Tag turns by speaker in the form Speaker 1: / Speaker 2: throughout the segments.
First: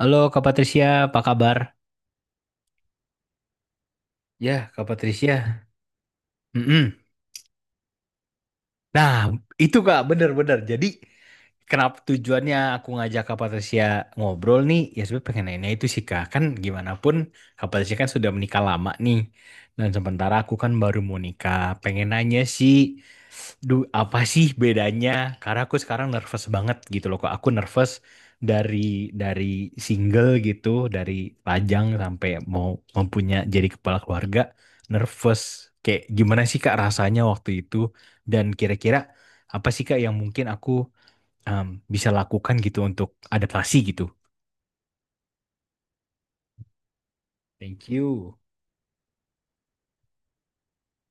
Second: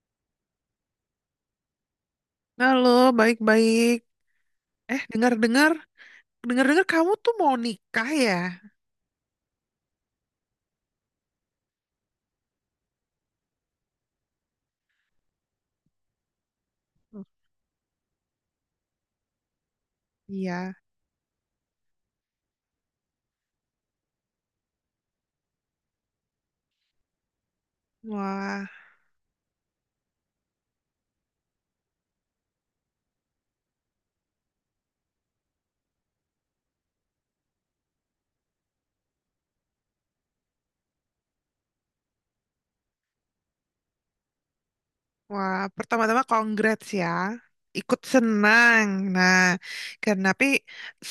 Speaker 1: Halo Kak Patricia, apa kabar?
Speaker 2: Halo, baik-baik.
Speaker 1: Ya, Kak
Speaker 2: Eh,
Speaker 1: Patricia.
Speaker 2: dengar-dengar, dengar-dengar
Speaker 1: Mm-mm.
Speaker 2: kamu tuh mau nikah ya?
Speaker 1: Nah, itu Kak, bener-bener. Jadi, kenapa tujuannya aku ngajak Kak Patricia ngobrol nih? Ya, sebenarnya pengen nanya itu sih Kak. Kan gimana pun,
Speaker 2: Hmm.
Speaker 1: Kak Patricia kan sudah menikah lama nih. Dan sementara aku kan
Speaker 2: Iya.
Speaker 1: baru mau nikah. Pengen nanya sih, duh, apa sih bedanya? Karena aku sekarang nervous banget gitu loh. Kok aku nervous
Speaker 2: Wah,
Speaker 1: dari dari single gitu, dari Pajang sampai mau mempunyai jadi kepala keluarga, nervous. Kayak gimana sih Kak rasanya waktu itu? Dan kira-kira apa sih Kak yang mungkin aku um, bisa lakukan gitu untuk adaptasi gitu?
Speaker 2: wah, pertama-tama congrats ya.
Speaker 1: Thank
Speaker 2: Ikut
Speaker 1: you.
Speaker 2: senang. Nah, karena tapi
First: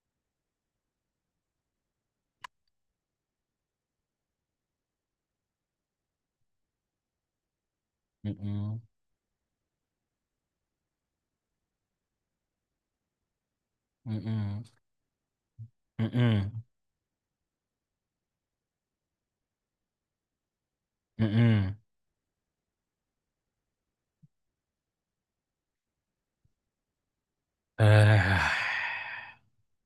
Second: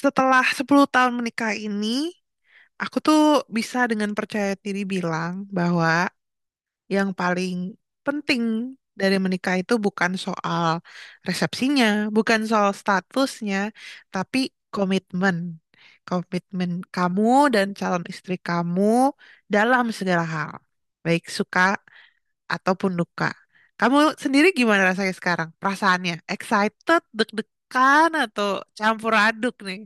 Speaker 2: setelah 10 tahun menikah ini, aku tuh bisa dengan percaya diri bilang bahwa yang paling penting
Speaker 1: Mm-mm.
Speaker 2: dari menikah itu bukan soal resepsinya, bukan soal statusnya, tapi
Speaker 1: Mm-mm.
Speaker 2: komitmen.
Speaker 1: Mm-mm. Mm-mm.
Speaker 2: Komitmen kamu dan calon istri kamu dalam segala hal, baik suka ataupun duka. Kamu sendiri gimana rasanya sekarang? Perasaannya excited, deg-degan atau
Speaker 1: Eh.
Speaker 2: campur aduk nih?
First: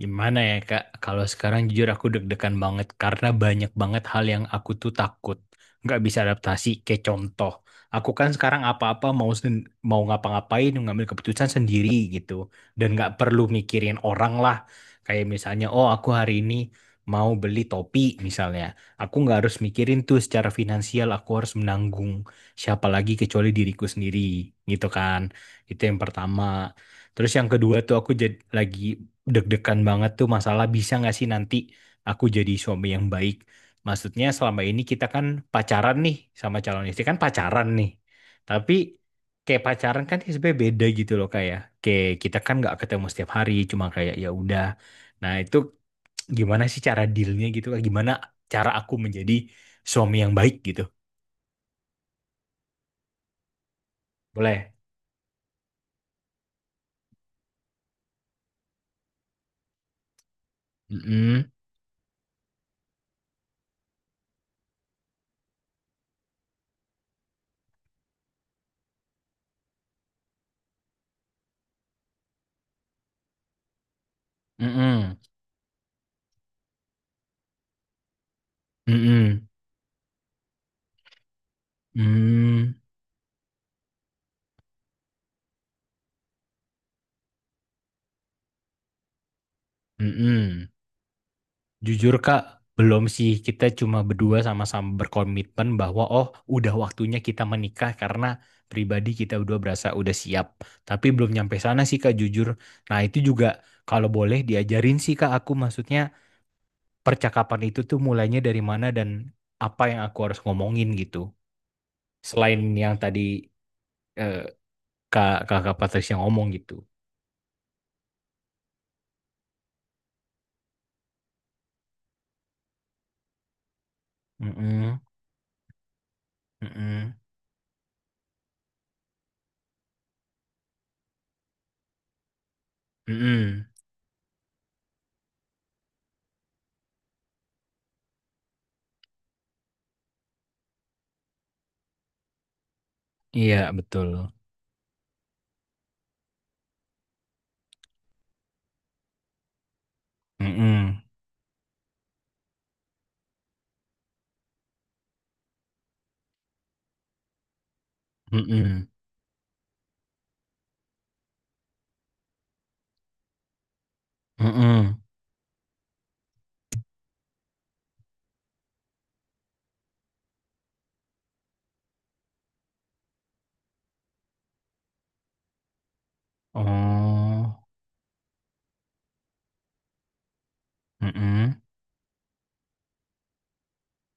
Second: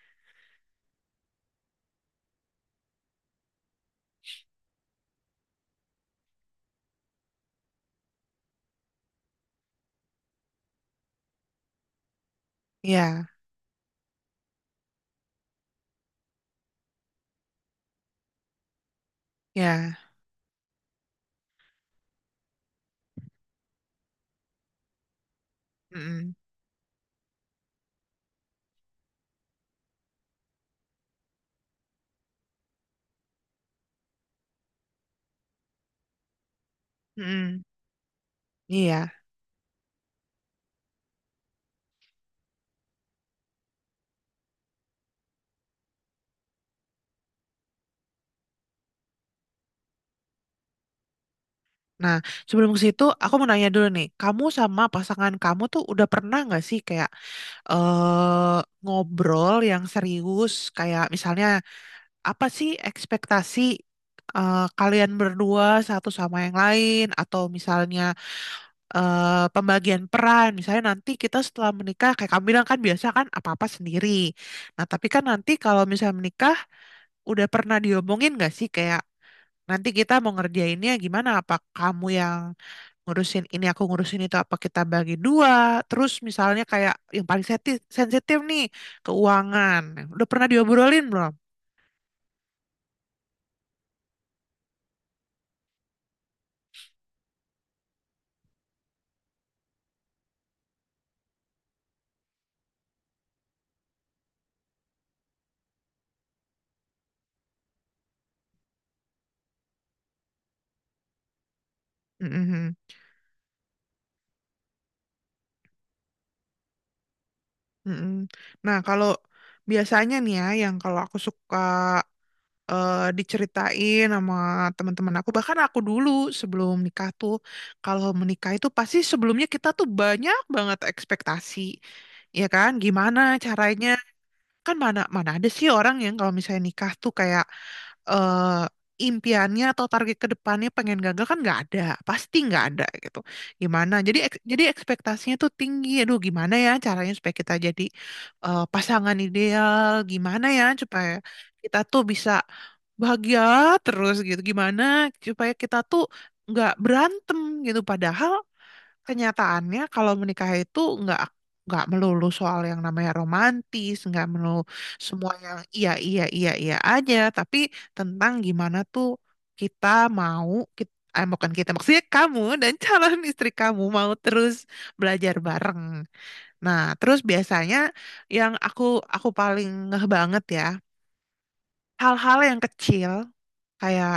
Speaker 1: Gimana ya Kak, kalau sekarang jujur aku deg-degan banget karena banyak banget hal yang aku tuh takut nggak bisa adaptasi. Kayak contoh, aku kan sekarang apa-apa mau ngapa-ngapain ngambil keputusan sendiri gitu dan nggak
Speaker 2: Iya,
Speaker 1: perlu mikirin orang lah. Kayak misalnya, oh aku hari ini mau beli topi misalnya, aku nggak harus mikirin
Speaker 2: iya.
Speaker 1: tuh secara finansial aku harus menanggung siapa lagi kecuali diriku sendiri gitu kan. Itu yang
Speaker 2: Mm-mm,
Speaker 1: pertama. Terus yang kedua tuh aku jadi lagi deg-degan banget tuh masalah bisa nggak sih nanti aku jadi suami yang baik. Maksudnya selama ini kita kan pacaran nih sama calon istri kan
Speaker 2: mm-mm.
Speaker 1: pacaran nih. Tapi
Speaker 2: Iya.
Speaker 1: kayak pacaran kan sebenarnya beda gitu loh kayak kayak kita kan nggak ketemu setiap hari cuma kayak ya udah. Nah itu gimana sih cara dealnya gitu. Gimana cara aku menjadi suami yang baik gitu?
Speaker 2: Nah, sebelum ke situ, aku mau nanya dulu nih, kamu
Speaker 1: Boleh?
Speaker 2: sama pasangan kamu tuh udah pernah nggak sih kayak ngobrol yang serius, kayak misalnya
Speaker 1: Mm-mm.
Speaker 2: apa sih ekspektasi kalian berdua satu sama yang lain, atau misalnya pembagian peran, misalnya nanti kita setelah menikah, kayak kamu bilang kan biasa kan apa-apa sendiri. Nah, tapi
Speaker 1: Mm-mm.
Speaker 2: kan nanti kalau misalnya menikah, udah pernah diomongin nggak sih kayak
Speaker 1: Mm-mm.
Speaker 2: nanti kita mau ngerjainnya gimana? Apa kamu yang
Speaker 1: Mm-mm.
Speaker 2: ngurusin ini aku ngurusin itu apa kita bagi dua terus misalnya kayak yang paling sensitif nih keuangan udah pernah
Speaker 1: Mm-mm.
Speaker 2: diobrolin belum?
Speaker 1: Jujur Kak, belum sih. Kita cuma berdua sama-sama berkomitmen bahwa oh udah waktunya kita menikah karena pribadi kita berdua berasa udah siap. Tapi belum nyampe sana sih Kak, jujur. Nah itu juga kalau boleh diajarin sih Kak aku maksudnya percakapan itu tuh mulainya dari mana dan apa yang aku harus ngomongin gitu. Selain
Speaker 2: Mm-mm.
Speaker 1: yang tadi eh, Kakak Patricia ngomong gitu.
Speaker 2: Mm-mm. Nah kalau biasanya nih ya yang kalau aku suka diceritain sama
Speaker 1: Mm-mm,
Speaker 2: teman-teman aku bahkan aku dulu sebelum nikah
Speaker 1: mm-mm,
Speaker 2: tuh kalau menikah itu pasti sebelumnya kita tuh banyak banget ekspektasi ya kan gimana
Speaker 1: mm-mm.
Speaker 2: caranya kan mana mana ada sih orang yang kalau misalnya nikah tuh kayak eh impiannya atau target ke depannya pengen gagal kan nggak ada pasti nggak ada gitu
Speaker 1: Iya
Speaker 2: gimana
Speaker 1: betul.
Speaker 2: jadi ekspektasinya tuh tinggi aduh gimana ya caranya supaya kita jadi pasangan ideal gimana ya
Speaker 1: Mm-mm,
Speaker 2: supaya kita tuh bisa bahagia terus gitu gimana supaya kita tuh nggak berantem gitu padahal
Speaker 1: mm-mm.
Speaker 2: kenyataannya kalau menikah itu nggak melulu soal yang namanya romantis, nggak melulu
Speaker 1: Mm-mm.
Speaker 2: semua yang iya iya iya iya aja, tapi tentang gimana tuh kita mau kita, eh, bukan kita maksudnya kamu dan calon istri kamu mau terus belajar bareng. Nah, terus
Speaker 1: Oh,
Speaker 2: biasanya yang aku paling ngeh banget ya,
Speaker 1: mm-mm,
Speaker 2: hal-hal yang kecil kayak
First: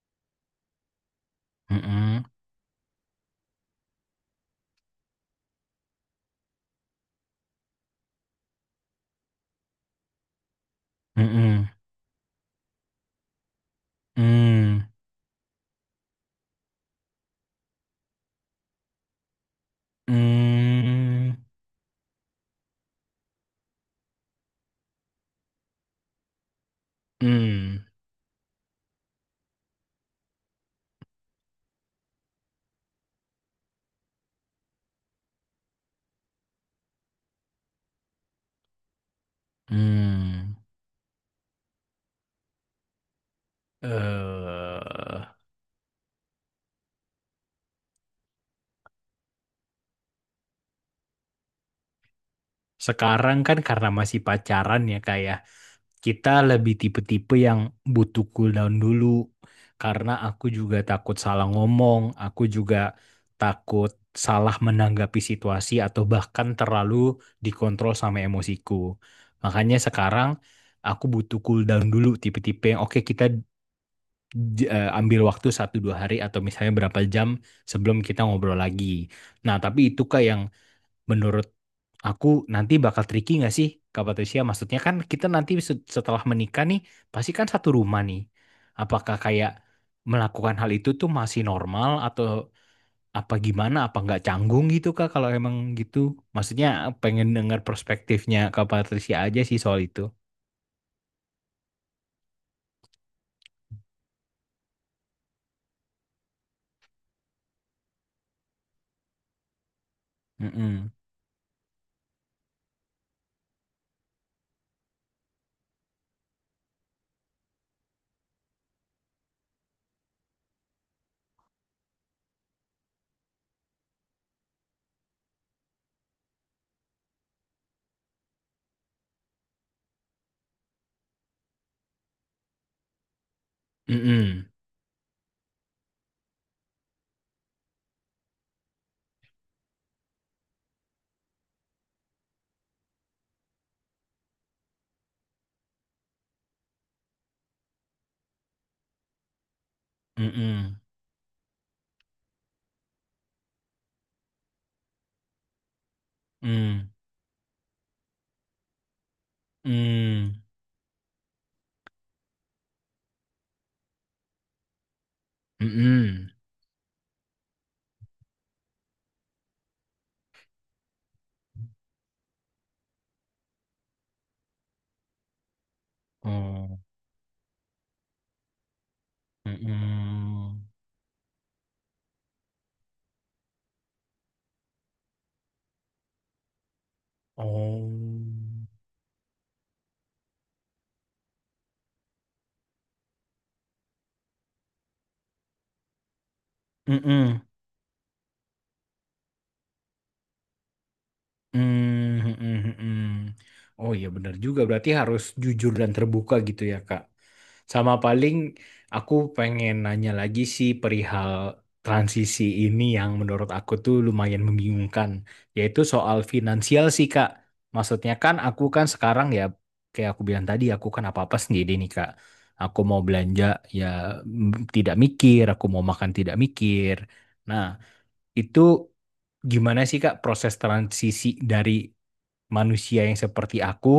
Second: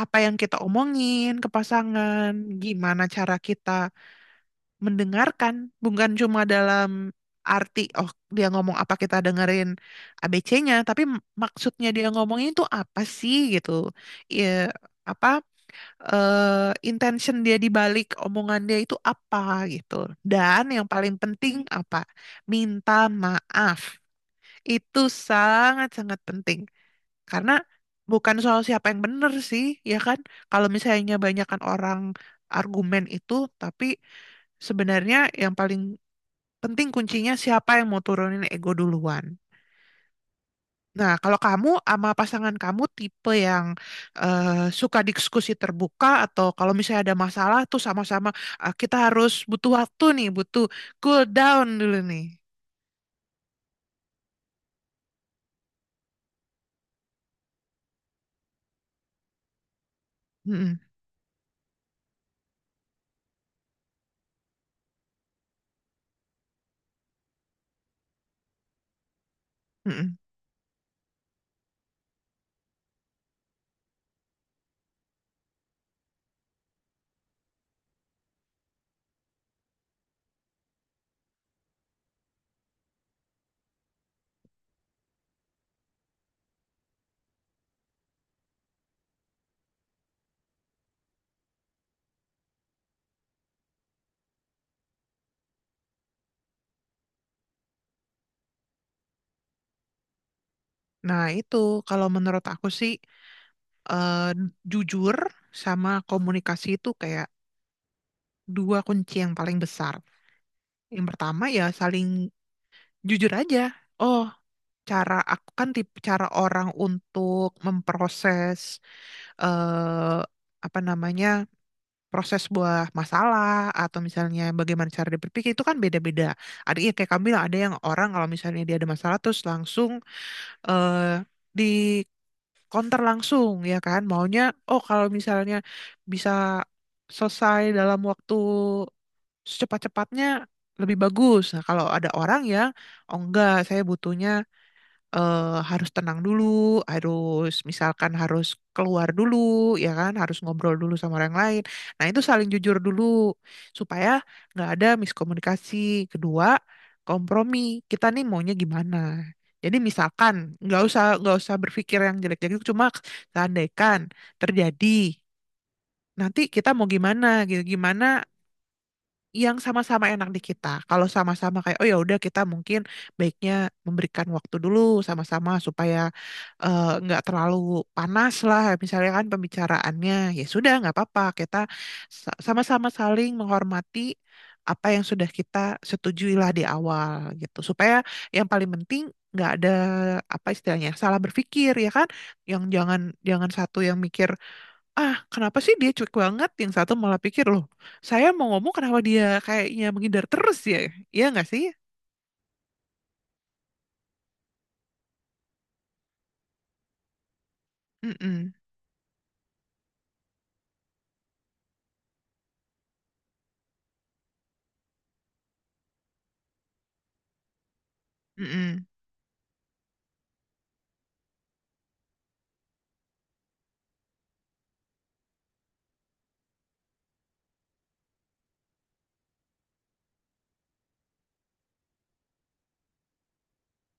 Speaker 2: apa yang kita omongin ke
Speaker 1: mm-mm,
Speaker 2: pasangan, gimana cara kita mendengarkan bukan cuma dalam arti oh dia ngomong apa kita dengerin ABC-nya tapi
Speaker 1: mm-mm,
Speaker 2: maksudnya dia ngomongnya itu apa sih gitu ya
Speaker 1: mm,
Speaker 2: apa intention dia di balik omongan dia itu apa gitu dan yang paling
Speaker 1: mm,
Speaker 2: penting apa minta maaf itu sangat-sangat penting karena
Speaker 1: mm,
Speaker 2: bukan soal siapa yang benar sih ya kan kalau misalnya banyakkan orang argumen itu tapi sebenarnya yang paling penting kuncinya siapa yang mau turunin ego duluan.
Speaker 1: mm.
Speaker 2: Nah, kalau kamu sama pasangan kamu tipe yang eh, suka
Speaker 1: Eh,
Speaker 2: diskusi terbuka atau kalau misalnya ada masalah tuh sama-sama, "Ah, kita harus butuh waktu nih, butuh cool down dulu nih."
Speaker 1: sekarang kan karena masih pacaran ya kak ya, kita lebih tipe-tipe yang butuh cooldown dulu karena aku juga
Speaker 2: Mm-mm,
Speaker 1: takut salah ngomong, aku juga takut salah menanggapi situasi atau bahkan terlalu dikontrol sama emosiku. Makanya
Speaker 2: mm-mm.
Speaker 1: sekarang aku butuh cooldown dulu tipe-tipe yang oke kita ambil waktu satu dua hari atau misalnya berapa jam sebelum kita ngobrol lagi. Nah, tapi itu kak yang menurut aku nanti bakal tricky nggak sih Kak Patricia? Maksudnya kan kita nanti setelah menikah nih, pasti kan satu rumah nih. Apakah kayak melakukan hal itu tuh masih normal atau apa gimana? Apa nggak canggung gitu Kak kalau emang gitu? Maksudnya pengen dengar perspektifnya Kak Patricia aja sih soal itu.
Speaker 2: Nah, itu kalau menurut aku sih eh, jujur sama komunikasi itu kayak dua kunci yang paling besar.
Speaker 1: Mm-mm.
Speaker 2: Yang pertama ya saling jujur aja. Oh, cara aku kan tipe cara orang untuk memproses eh apa namanya proses buah masalah atau misalnya bagaimana cara dia berpikir itu kan beda-beda. Ada ya kayak kamu bilang ada yang orang kalau misalnya dia ada masalah terus langsung eh di counter langsung ya kan maunya
Speaker 1: Mm-mm.
Speaker 2: oh kalau misalnya bisa selesai dalam waktu secepat-cepatnya lebih bagus. Nah, kalau ada orang yang oh enggak saya butuhnya eh, harus tenang dulu, harus misalkan harus keluar dulu, ya kan, harus ngobrol
Speaker 1: Mm-mm.
Speaker 2: dulu sama orang lain. Nah, itu saling jujur dulu supaya nggak ada miskomunikasi. Kedua,
Speaker 1: Mm.
Speaker 2: kompromi. Kita nih maunya gimana? Jadi misalkan
Speaker 1: Mm.
Speaker 2: nggak usah berpikir yang jelek-jelek, cuma seandaikan terjadi
Speaker 1: Mm-mm.
Speaker 2: nanti kita mau gimana gitu, gimana yang sama-sama enak di kita. Kalau sama-sama kayak oh ya udah kita mungkin baiknya memberikan waktu dulu sama-sama supaya
Speaker 1: Oh.
Speaker 2: nggak terlalu panas lah misalnya kan pembicaraannya ya
Speaker 1: Mm-mm.
Speaker 2: sudah nggak apa-apa kita sama-sama saling menghormati apa yang sudah kita setujui lah di awal gitu supaya yang
Speaker 1: Oh.
Speaker 2: paling penting nggak ada apa istilahnya salah berpikir ya kan yang jangan jangan satu yang mikir ah kenapa sih dia cuek banget yang satu malah
Speaker 1: Mm-mm.
Speaker 2: pikir loh saya mau ngomong kenapa dia kayaknya menghindar terus ya iya nggak sih?
Speaker 1: Hmm, hmm, hmm. Hmm. Hmm. Oh iya benar juga berarti harus jujur dan terbuka gitu ya Kak. Sama paling
Speaker 2: Mm-mm.
Speaker 1: aku pengen nanya lagi sih perihal transisi ini yang menurut aku tuh lumayan membingungkan, yaitu soal finansial sih Kak. Maksudnya kan aku kan
Speaker 2: Mm-mm.
Speaker 1: sekarang ya kayak aku bilang tadi aku kan apa-apa sendiri nih Kak. Aku mau belanja ya, tidak mikir, aku mau makan tidak mikir. Nah, itu gimana sih Kak proses transisi dari manusia yang seperti aku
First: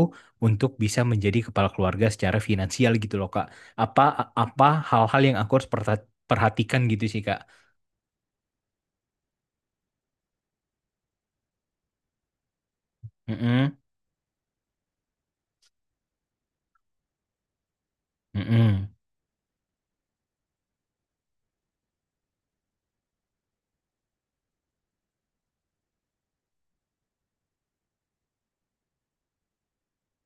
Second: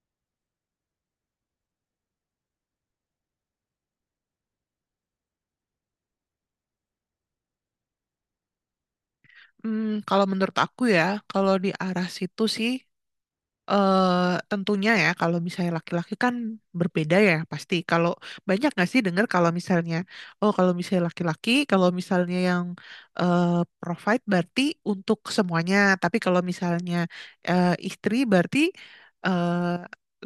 Speaker 1: untuk bisa menjadi kepala keluarga secara finansial gitu loh Kak. Apa apa hal-hal yang aku harus perhatikan gitu sih Kak.
Speaker 2: Hmm, kalau menurut aku ya, kalau di arah situ sih,
Speaker 1: Mm-mm,
Speaker 2: tentunya ya kalau misalnya laki-laki kan berbeda ya pasti. Kalau banyak
Speaker 1: mm-mm,
Speaker 2: nggak sih dengar kalau misalnya oh kalau misalnya laki-laki kalau misalnya yang eh, provide berarti untuk semuanya. Tapi kalau misalnya istri berarti eh,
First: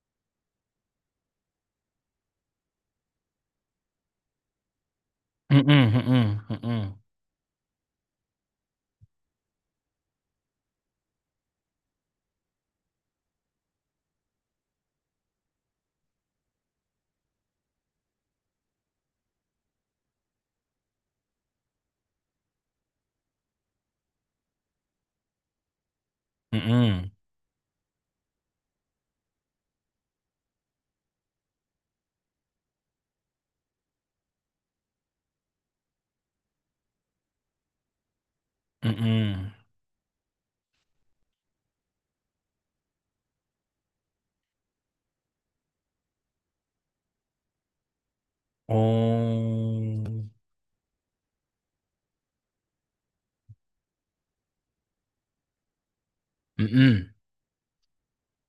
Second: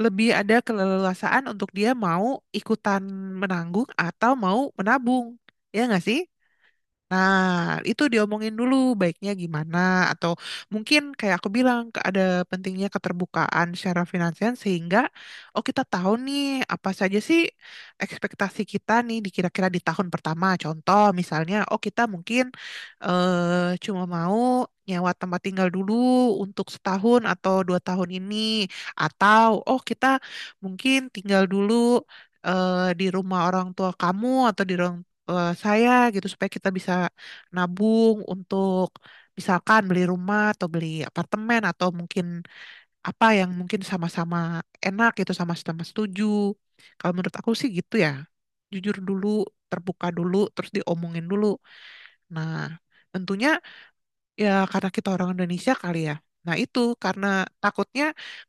Speaker 2: lebih ada keleluasaan untuk dia mau ikutan menanggung atau mau menabung.
Speaker 1: mm-mm,
Speaker 2: Ya nggak sih?
Speaker 1: mm-mm, mm-mm,
Speaker 2: Nah, itu diomongin dulu baiknya gimana atau mungkin kayak aku bilang ada pentingnya keterbukaan secara finansial sehingga oh kita tahu nih apa saja sih ekspektasi kita nih di kira-kira di tahun pertama. Contoh misalnya oh kita mungkin cuma mau nyewa tempat tinggal dulu untuk
Speaker 1: mm-mm,
Speaker 2: setahun atau 2 tahun ini atau oh kita mungkin tinggal dulu eh, di rumah orang tua kamu atau di ruang saya gitu supaya kita bisa nabung untuk
Speaker 1: mm-mm.
Speaker 2: misalkan beli rumah atau beli apartemen atau mungkin apa yang mungkin sama-sama enak gitu sama-sama setuju. Kalau menurut aku sih gitu ya. Jujur dulu, terbuka
Speaker 1: Oh,
Speaker 2: dulu, terus diomongin dulu. Nah, tentunya ya karena kita orang Indonesia kali ya. Nah, itu
Speaker 1: mm-mm,
Speaker 2: karena takutnya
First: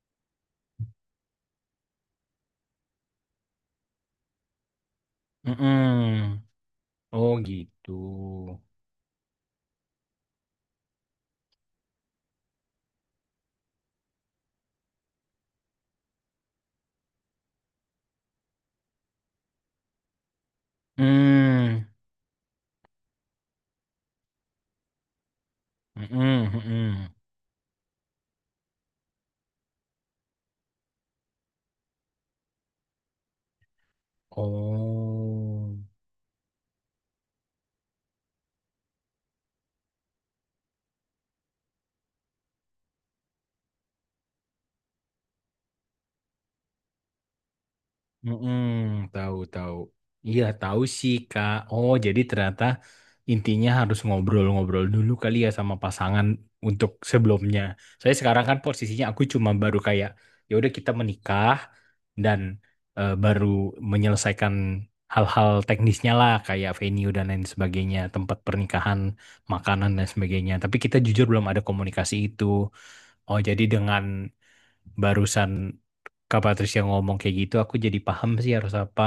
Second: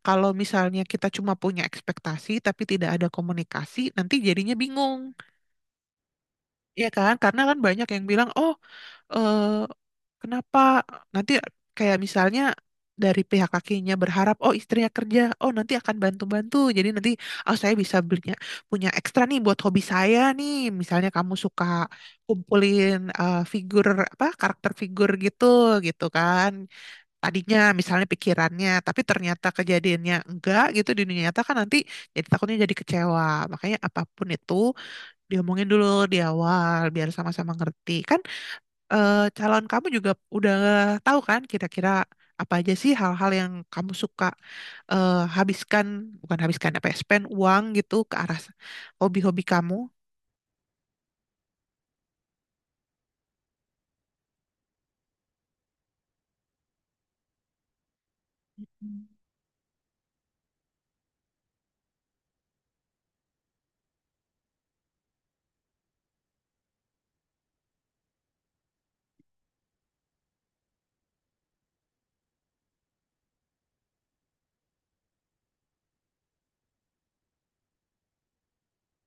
Speaker 2: kalau misalnya kita cuma punya ekspektasi tapi tidak ada komunikasi, nanti jadinya bingung.
Speaker 1: mm-mm.
Speaker 2: Iya kan?
Speaker 1: Oh
Speaker 2: Karena kan banyak
Speaker 1: gitu.
Speaker 2: yang bilang, "Oh, eh kenapa nanti kayak misalnya dari pihak kakinya berharap, oh istrinya kerja, oh nanti akan bantu-bantu, jadi nanti oh saya bisa belinya punya ekstra nih buat hobi saya nih, misalnya kamu suka
Speaker 1: Mm,
Speaker 2: kumpulin figur apa karakter figur gitu gitu kan,
Speaker 1: mm-mm, mm-mm.
Speaker 2: tadinya misalnya pikirannya, tapi ternyata kejadiannya enggak gitu di dunia nyata kan nanti jadi takutnya jadi kecewa, makanya apapun itu diomongin
Speaker 1: Oh.
Speaker 2: dulu di awal biar sama-sama ngerti kan calon kamu juga udah tahu kan kira-kira apa aja sih hal-hal yang kamu suka eh, habiskan, bukan habiskan apa ya, spend uang gitu ke arah
Speaker 1: Mm-mm, tahu
Speaker 2: hobi-hobi kamu.
Speaker 1: tahu. Iya, tahu sih, Kak. Oh, jadi ternyata intinya harus ngobrol-ngobrol dulu kali ya sama pasangan untuk sebelumnya. Saya sekarang kan posisinya aku cuma baru kayak ya udah kita menikah dan baru menyelesaikan hal-hal teknisnya lah kayak venue dan lain sebagainya, tempat pernikahan, makanan dan sebagainya. Tapi kita jujur belum ada komunikasi itu. Oh, jadi dengan barusan Kak Patricia ngomong kayak gitu, aku jadi paham sih harus apa.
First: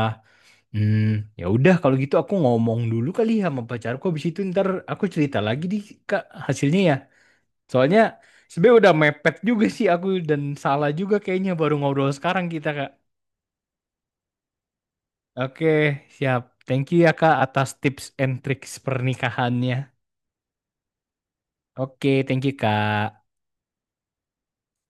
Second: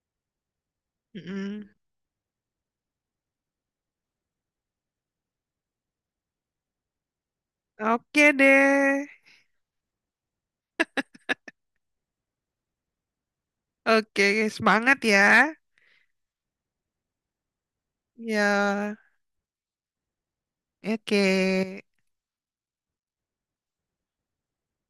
Speaker 1: Hmm, ya
Speaker 2: Mm-mm.
Speaker 1: udah kalau gitu aku ngomong dulu kali ya sama pacarku. Habis itu ntar aku cerita lagi di Kak hasilnya ya. Soalnya
Speaker 2: Oke
Speaker 1: sebenarnya udah
Speaker 2: deh.
Speaker 1: mepet juga sih aku dan salah juga kayaknya baru ngobrol sekarang kita Kak.
Speaker 2: Oke, semangat ya.
Speaker 1: Oke, siap. Thank you ya Kak atas tips and tricks
Speaker 2: Ya,
Speaker 1: pernikahannya.
Speaker 2: oke.
Speaker 1: Oke, thank you Kak.